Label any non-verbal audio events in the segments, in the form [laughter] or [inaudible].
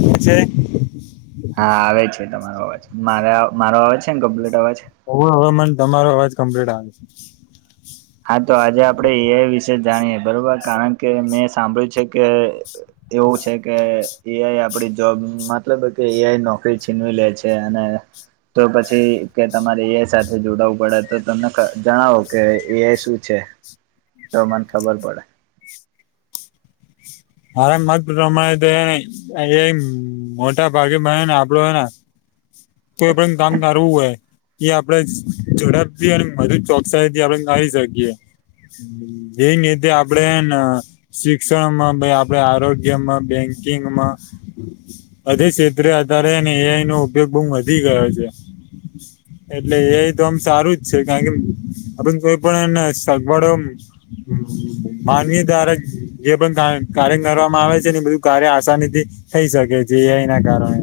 હુ છે? હા આવે જ છે તમારો અવાજ, મારે મારો અવાજ છે ને કમ્પ્લીટ અવાજ. હવો હવે મને તમારો અવાજ કમ્પ્લીટ આવે છે. હા તો આજે આપડણે એ આઈ વિશે જાણીએ બરોબર કારણ કે મેં સાંભળ્યું છે કે એવું છે. કે એ આઈ આપડી જોબ મતલબ કે એ આઈ નોકરી છીનવી લે છે અને તો પછી કે તમારે એ સાથે જોડું પડે તો તમને જણાવો કે એ આઈ શું છે? તો મને ખબર પડે. મારા મત પ્રમાણે તો એ મોટા ભાગેમાં ને આપડો હોને. તો એ પણ કામ ધારવું હોય. આપણે ઝડપ થી અને મધુ ચોકસાઈ થી આપડણે નારી શકીએ. એ તે આપડે શિક્ષણમાંમે આપ આપડે આરોગ્યમાં બેંકિંગમાં. બધે ક્ષેત્રે આધારે એ આઈ નો ઉપયોગ બહુ વધી ગયો છે. એટલે એ તો આમ સારું જ છે કારણ કે અ કોઈ પણને સગવડો હમ માનવી દારજ જે બંધ કાર્ય કરવામાં આવે છે ને બધું કાર્ય આસાની થી, થઈ શકે છે એ આઈ ના કારણે.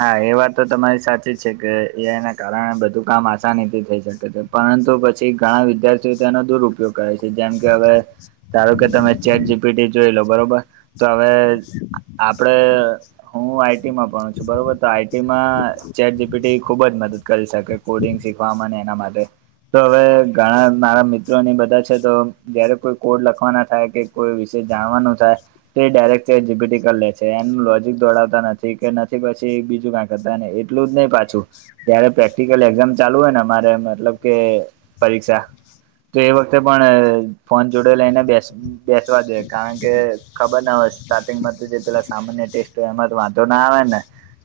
હા એ વાત તો તમારી સાચી જ છે કે એના કારણે બધું કામ આસાનીથી થઈ શકે છે. પરંતુ પછી ઘણા વિદ્યાર્થીઓ તેનો દુરપયોગ છે જેમ કે હવે, ધારો કે તમે ચેટ જી પી જોઈ લો બરોબર, તો હવે આપડે હું આઈ ટીમાં ભણુ છુ. બરોબર તો આઈ ટીમાં ચેટ જી પી ટી ખુબ જ મદદ કરી શકે કોડિંગ શીખવામાં એના માટે. તો હવે ઘણા મારા મિત્રો ની બધા છે. તો જયારે કોઈ કોડ લખવાના થાય કે કોઈ વિશે જાણવાનું થાય, તે ડાયરેક્ટ ચેટજીપીટ્રી લે છે એનું લોજિક દોડતા નથી કે પછી બીજું કાંક હતાને એટલું જ નહી પાછું. ત્યારે પ્રેક્ટિકલ એક્ઝામ ચાલુ હોય ને મારે મતલબ કે પરીક્ષા. તો એ વખતે પણ ફોન જોડે લઈને બેસે. બેસવા જોઈએ કારણ કે ખબર ના હોય સ્ટાર્ટિંગમાં તો જે પેલા સામાન્ય ટેસ્ટ હોય એમાં તો વાંધો ના આવે ને.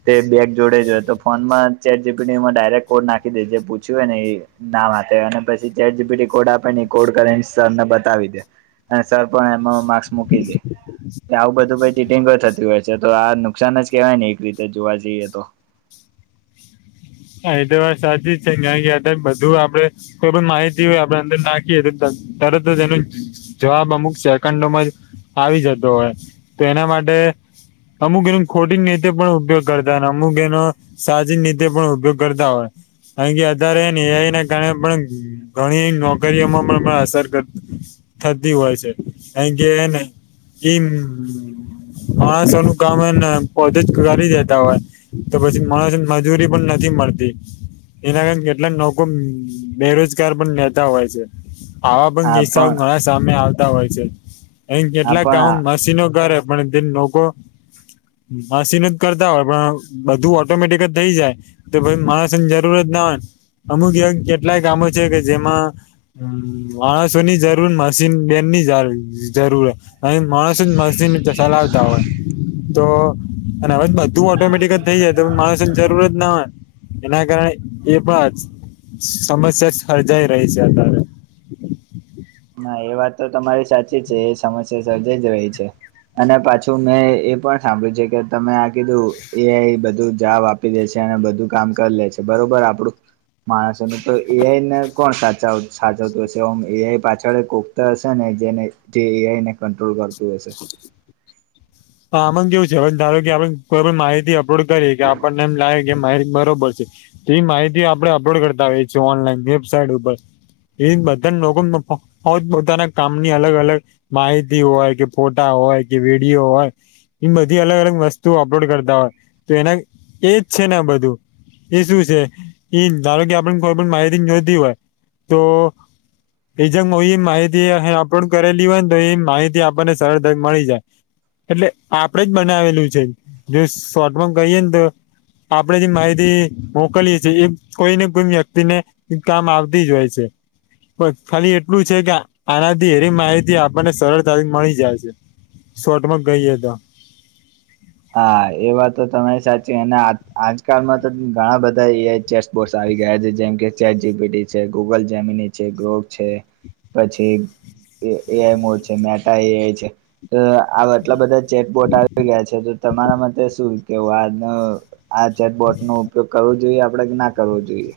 તે બેગ જોડે જો હોય તો ફોનમાં ચેટ જી પી ટી એમાં ડાયરેક્ટ કોડ નાખી દે જે પૂછ્યું હોય ને એ. ના વાંચે અને પછી ChatGPT code આપે ને કોડ કરીેને સરને બતાવી દે. હ સર પણ એમાં માર્ક્સ મૂકી દે, આવું બધું ચીગો થતી હોય છે તો આ નુકસાન જ કેવાય ને એક રીતે તે જોવા જઈએ તો. હા એ તો વાર સાચી જ છે. કારણ કે અત્યારે બધું આપડે કોઈ પણ માહિતી હોય આપડે અંદર નાખીએ તરત એનું જવાબ અમુક સેકન્ડોમાં આવી જતો હોય તો તેના માટે અમુક એનો ખોટી નીતે પણ ઉપયોગ કરતા અમુક એનો સાચી નિતે પણ ઉપયોગ કરતા હોય કારણ કે અત્યારે નિણયના કારણે પણ ઘણી નોકરીઓમાં પણ પણ અસર થતી હોય છે. કારણ કે એને એમ માણસો નું કામ એને પોતે જ કરી દેતા હોય તો પછી માણસો મજૂરી પણ નથી મળતી એના કારણે કેટલાક લોકો બેરોજગાર પણ લેતા હોય છે. આવા પણ કિસ્સાઓ ઘણા સામે આવતા હોય છે. અહી હા કેટલાક કામ પણ મશીનો કરે પણ તેમ લોકો મશીન જ કરતા હોય પણ બધું ઓટોમેટિક જ થઇ જાય તો પછી માણસને જરૂરત ના હોય અમુક કેટલાય કામો છે. કે જેમાં હ માણસોની જરૂર મશીન બેન ની જરૂર અહીંયા માણસો મશીન ચલાાવતા હોય તો અને હવે બધું ઓટોમેટિક નઈ જ તો માણસની જરૂરત ના હોય એના કારણે એ પણ સમસ્યા સર્જાઈ રહી છે. અત્યારે ના એ વાત તો તમારી સાચી છે. એ સમસ્યા સર્જાઈ જ રહી છે. અને પાછું મેં એ પણ સાંભળ્યું છે. કે તમે આ કીધું એ બધું જવાબ આપે આપી દે છે. અને બધું કામ કરી લે છે. બરોબર આપડું માણસો ને તો એઆઈને કોણ સાચવ સાચવતું હશે એઆઈ પાછું જ્યારે કોકતા હશે ને જેને એઆઈ કંટ્રોલ કરતું હશે [inaudible] હા આમમાં કેવું છે. હવે ધારો કે આપડે કોઈ પણ માહિતી અપલોડ કરીએ કે આપણને એમ લાગે કે માહિતી બરોબર છે. એ માહિતી આપણે અપલોડ કરતા હોઈ છીએ ઓનલાઈન વેબસાઇટ ઉપર એ બધા લોકો પો પોતાના કામની અલગ અલગ માહિતી હોય કે ફોટા હોય કે વિડીયો હોય એ બધી અલગ અલગ વસ્તુ અપલોડ કરતા હોય તો એના એજ છે. ને આ બધું એ શું છે. એ ધારો કે આપડે કોઈ પણ માહિતી જોતી હોય તો એજમ એ માહિતી અ અપલોડ કરેલી હોય ને તો એ માહિતી આપણને સરળતા મળી જાય એટલે આપડે જ બનાવેલું છે. જો શોટમાં કહીએ ને તો આપણેે જે માહિતી મોકલીએ છીએ એ કોઈને કોઈ વ્યક્તિને એ કામ આવતી જ હોય છે. પણ ખાલી એટલું છે. કે આનાથી એની માહિતી આપણને સરળતાથી મળી જાય છે. શોટમાં કઈ એ તો હા એવા તો તમે સાચી અને આજકાલમાં તો ઘણા બધા એઆઈ બોસ આવી ગયા છે. જેમ કે ચેટજીપીટી છે. ગુગલ જેમીની છે. ગ્રોગ છે. પછી એઆઈ મોડ છે. મેટા આઈ છે. આ આટલા બધા ચેટ બોટ આવી ગયા છે. તો તમારા મતે શું કેવું આ આ જેટબોટ નો ઉપયોગ કરવું જોઈએ આપણે કે ના કરવું જોઈએ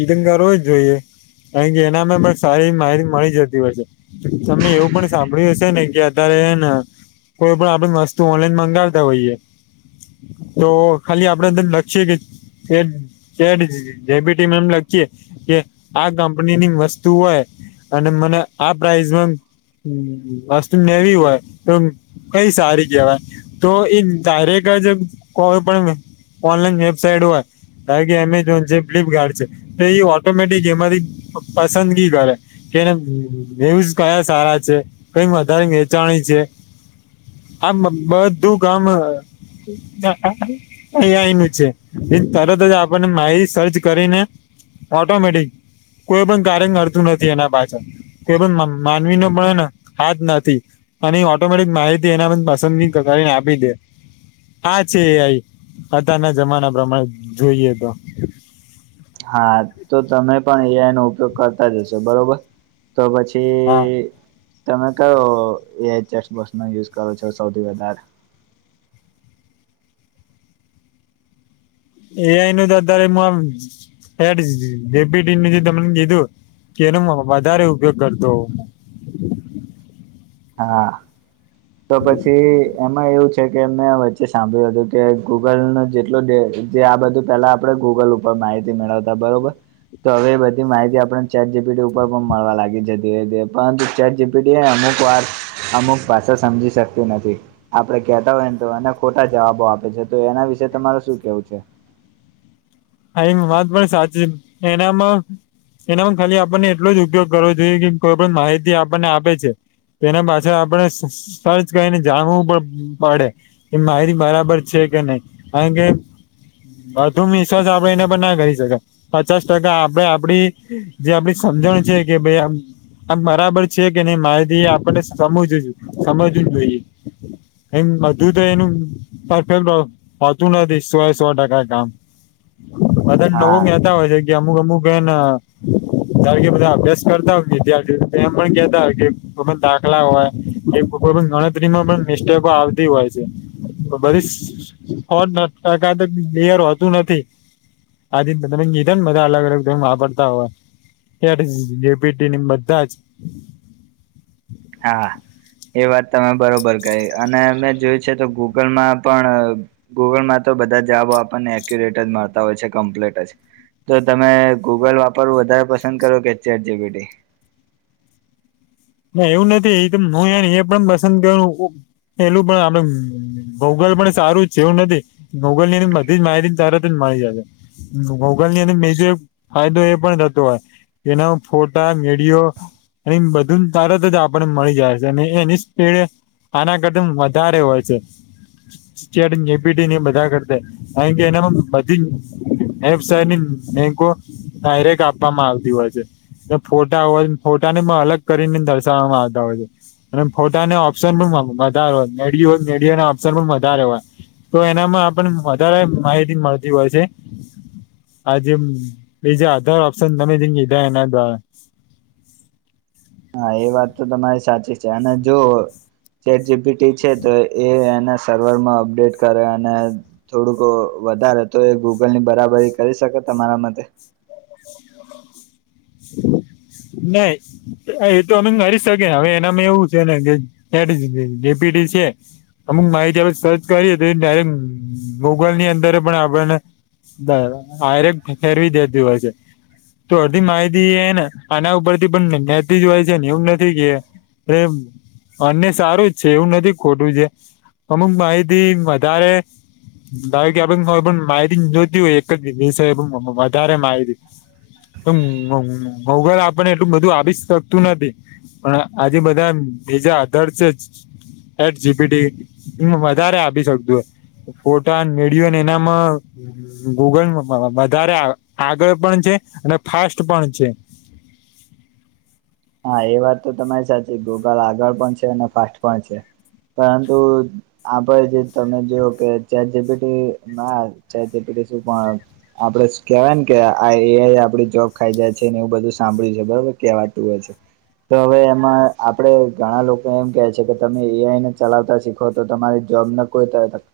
ઈદનગાર હોય જે કારકે એનામાં પણ સારી એવી માહિતી મળી જતી હોય છે. તમે એવું પણ સાંભળ્યું હશે ને કે અત્યારેને કોઈ પણ આપણેે વસ્તુ ઓનલાઈન મંગાવતા હોઈ એ તો ખાલી આપડે અંદર લખી કે એમ લખીએ, કે આ કંપની ની વસ્તુ હોય. અને મને આ પ્રાઈઝમાં હમ વસ્તુ મેળવવી હોય, તો કઈ સારી કહેવાય? તો એ ડાયરેક્ટ જ કોય પણ ને ઓનલાઈન વેબસાઇટ હોય, કારકે એમેઝોન છે ફ્લિપકાર્ટ. તો એ ઓટોમેટિક એમાંથી પસંદગી કરે. કે એને ન્યૂઝ કયા સારા છે, કઈ વધારે વેચાણી છે. આ બધું કામ અ એ આઇ નુ છે, એ તરત જ આપને માહિતી સર્ચ કરીને. ઓટોમેટિક, કોઈ પણ કારણ નડતુ નથી એના પાછળ. માનવી ન પણેને હાથ નથી. અને ઓટોમેટિક માહિતી એના પસંદગી કરીને આપી દે. હા આ છે એ આઇ, અત્યારના જમાના પ્રમાણે જોઈએ તો. હા તો તમે પણ એ એનો ઉપયોગ કરતા જ હશો બરોબર. તો હા પછી તમે કયો એ આઇ ચેટબોકસ નો યુઝ કરો છો સૌથી વધારે? એ આઈ નું તો અત્યારે આ ચેટ જિ પી ટી તે મને કીધું. કેનો વધારે ઉપયોગ કરતો હોવ. હા, તો પછી એમાં એવું કે મેં વચ્ચે સાંભળ્યું હતું કે ગૂગલ ન જેટલુ જે આ બધું પેલા આપડે ગૂગલ ઉપર માહિતી મેળવતા બરોબર. તો હવે એ બધી માહિતી આપણને ચેટ જી પી ટી ઉપર પણ મળવા લાગી છે ધીરે ધીરે પરંતુ ચેટ જી પી ટી અમુક વાર અમુક ભાષા સમજી શકતું નથી. આપડે કેતા હોય ને તો એને ખોટા જવાબો આપે છે તો એના વિશે તમાર શું કેવું છે? હા એ વાત પણ સાચી એનામાં એનામાં ખાલી આપણને એટલો જ ઉપયોગ કરવો જોઈએ કે કોઈ પણ માહિતી આપણને આપે છે. તેના પાછળ આપણે સર્ચ કરીને જાણવું પણ પડે. એ માહિતી બરાબર છે કે નહી, કારણ કે વધુ મી આપણે એના પણ ના કરી શકે. પચાસ ટકા આપડે આપણી, જે આપણી સમજણ છે કે ભાઈ આ આમ બરાબર છે કે ન માહિતી આપને સમજવુ સમજવું જોઈએ. એમ બધું તો એનું પરફેક્ટ હોતું નથી સો સો ટકા કામ. બધા હા નવું કેતા હોય છે કે અમુક અમુકને ધાર કે બધા અભ્યાસ કરતા હોય વિદ્યાર્થી એમ પણ કેતા હોય કે દાખલા હોય. એમ કોઈ પણ ગણતરીમાં પણ મિસટેકો આવતી હોય છે, બધી સો ટકા સાચું હોતુ નથી. અલગ અલગ વાપરતા હોય. ચેટજીપીટી ને બધા જ. હા. એ વાત તમે બરોબર કહી અને મે જોયું છે તો ગૂગલમાં પણ ગૂગલ માં તો બધા જવાબો આપણને એક્યુરેટ જ મળતા હોય છે કમ્પ્લીટ જ. તો તમે ગૂગલ વાપરવું વધારે પસંદ કરો કે ચેટ જી પી ટી? ના એવું નથી એ હું યાર એ પણ પસંદ કરુ છુ. એલું પણ આપડ ભૌગલ પણ સારું જ છે એવું નથી. ગૂગલ ની બધી જ માહિતી તરતજ મળી જશે. ગોગલ ની અને બીજો એક ફાયદો એ પણ થતો હોય. એના ફોટા વિડીયો અહીં બધું. તરત જ આપને મળી જાય છે અને એની સ્પીડ આના કરદમ વધારે હોય છે. જડ પીટી ને બધા કરતા થાય કે એનામાં બધી વેબસાઇટ એની ડાયરેક્ટ આપવામાં આવતી હોય છે એ ફોટા હોય ફોટા ને અલગ કરીને દસમાં આવતાળે. અને ફોટા ઓપ્શન પણ વધારે હોય મેડ હો મેડ ના ઓપ્શન પણ વધારે હોય. તો એનામાં આપને વધારે માહિતી મળતી હોય છે. આજે બીજ અધર ઓપ્શન તમે જધા એના હા એ વાત તો તમારી સાચી છે અને જો ચેર જીબી ટી છે તો એ એના સર્વરમાં અપડેટ કરે અને થોડુંક વધારે તો એ ગૂગલની બરાબર કરી શકે તમારા માટે [inaudible] નહી. એતો અમે કરીરી શકે હવે એનામાં એવું છે ને કે જેપી છે. અમુક માહિતી આપણે સર્ચ કરીએ તો એ ડાયરેક્ટ ગૂગલ ની અંદર પણ આપણને બ આરેક ફેરવી દેતીું હોય છે તો અડધી માહિતી ને આના ઉપર થી પણ નતી જ હોય છેને એવું નથી કે અને સારું જ છે એવું નથી ખોટું છે અમુક માહિતી વધારે ભાવ કે કો પણ માયી નતી હોય એક જ દસે પણ વધારે માહીતી. અગર આપણને એટલું બધું આવી શકતું નથી. પણ આજે બધા બીજા આધર છે જ એટ જીબીડી હ વધારે આપી શકજું હો ફોટા મેળયોને એનામાં ગૂગલ વધારે આગળ પણ છે અને ફાસ્ટ પણ છે. હા એ વાત તો તમારી સાચી ગૂગલ આગળ પણ છે અને ફાસ્ટ પણ છે પરંતુ આપ જે તમે જોઓ કે ચેપીટી ના ચેપીટી શું પણ આપડે કેવાય ને કે આ આપડી જોબ ખાઈ જાય છે ને એવું બધું સાંભળ્યું છે બરોબર કેવાત તો છે. તો હવે એમાં આપડે ઘણા લોકો એમ કે છે કે તમે એઆઈને ચલાવતા શીખો તો તમારી જોબને કોઈ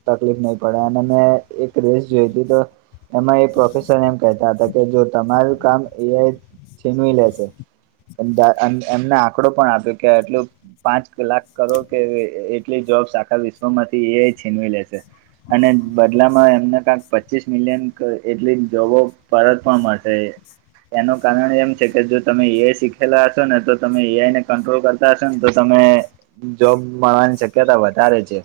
તકલીફ નહી પડે અને મેં એક રેસ જોઈ હતી તો એમાં એ પ્રોફેસર એમ કહેતા હતા કે જો તમારું કામ એ છીનવી લેશે. એમને આંકડો પણ આપ્યો કે એટલું. પાંચ લાખ કરોડ કે એટલી જોબ્સ આખા વિશ્વમાંથી એ છીનવી લેશે. અને બદલામાં એમને કંક પચીસ મિલિયન એટલી જોબો પરત પણ મળશે એનું કારણ એમ છે કે જો તમે એ શ ખેલા હશો ને તો તમે એઆઈને કંટ્રોલ કરતા હશો ને તો તમે જોબ મળવાની શક્યતા વધારે છે.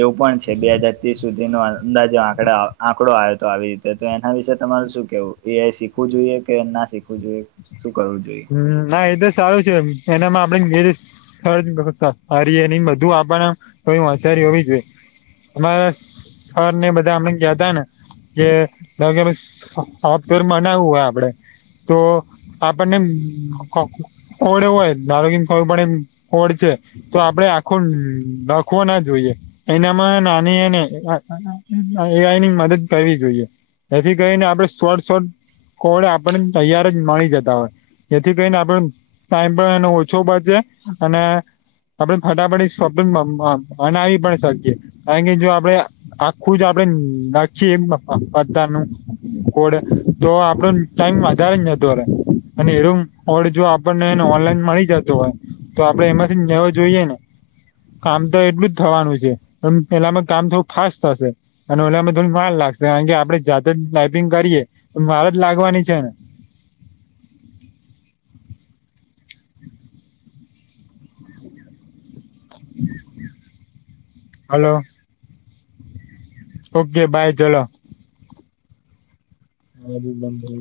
એવું પણ છે બે હાજાર ત્રીસ સુધીનો અંદાજો આંકડા આંકડો આવ્યો તો આવી તો એના વિશે તમારરે શું કેવું એઆઈ શીખવું જોઈએ કે ના શીખવું જોઈએ શું કરવું જોઈએ. હ ના એ તો સારું છે એનામાં આપડે જે રારી એ બધું આપણને. તોચારી હોવી જોઈએ અમારા સર ને બધા હમણા ગયા હતા ને. કે લગગ અફતર મનાવું હોય આપડે તો અને ઓડે હોય ધારો કેમ ખબર પડે એમ ઓડ છે. તો આપડે આખો લખવો ના જોઈએ. એનામાં નાની એને એઈની મદદ કરવી જોઈએ. એથી કરી ને આપડે સોડ સો કોડે આપડ તૈયાર જ મળી જતા હોય. જેથી કરીને આપણો ટાઈમ પણ એનો ઓછો બચે અને આપણે ફટાફટ શોપિંગમાં બનાવી પણ શકીએ કારણ કે જો આપડે આખું જ આપડે નાખીએ એમ પતા નું કોડ તો આપડું ટાઈમ વધારે જતો રહે. અને એનો ઓર્ડર જો આપણને ઓનલાઈન મળી જતો હોય તો આપડે એમાંથી લેવો જોઈએ ને. કામ તો એટલું જ થવાનું છે એ પેલામાં કામ થવું ફાસ્ટ થશે. અને ઓલેયામા થોડીક વાર લાગશે કાકે આપડે જાતે જ ટાઈપિંગ કરીએ તો વાર જ લાગવાની છે ને. હલો. ઓકે બાય ચલો. [inaudible]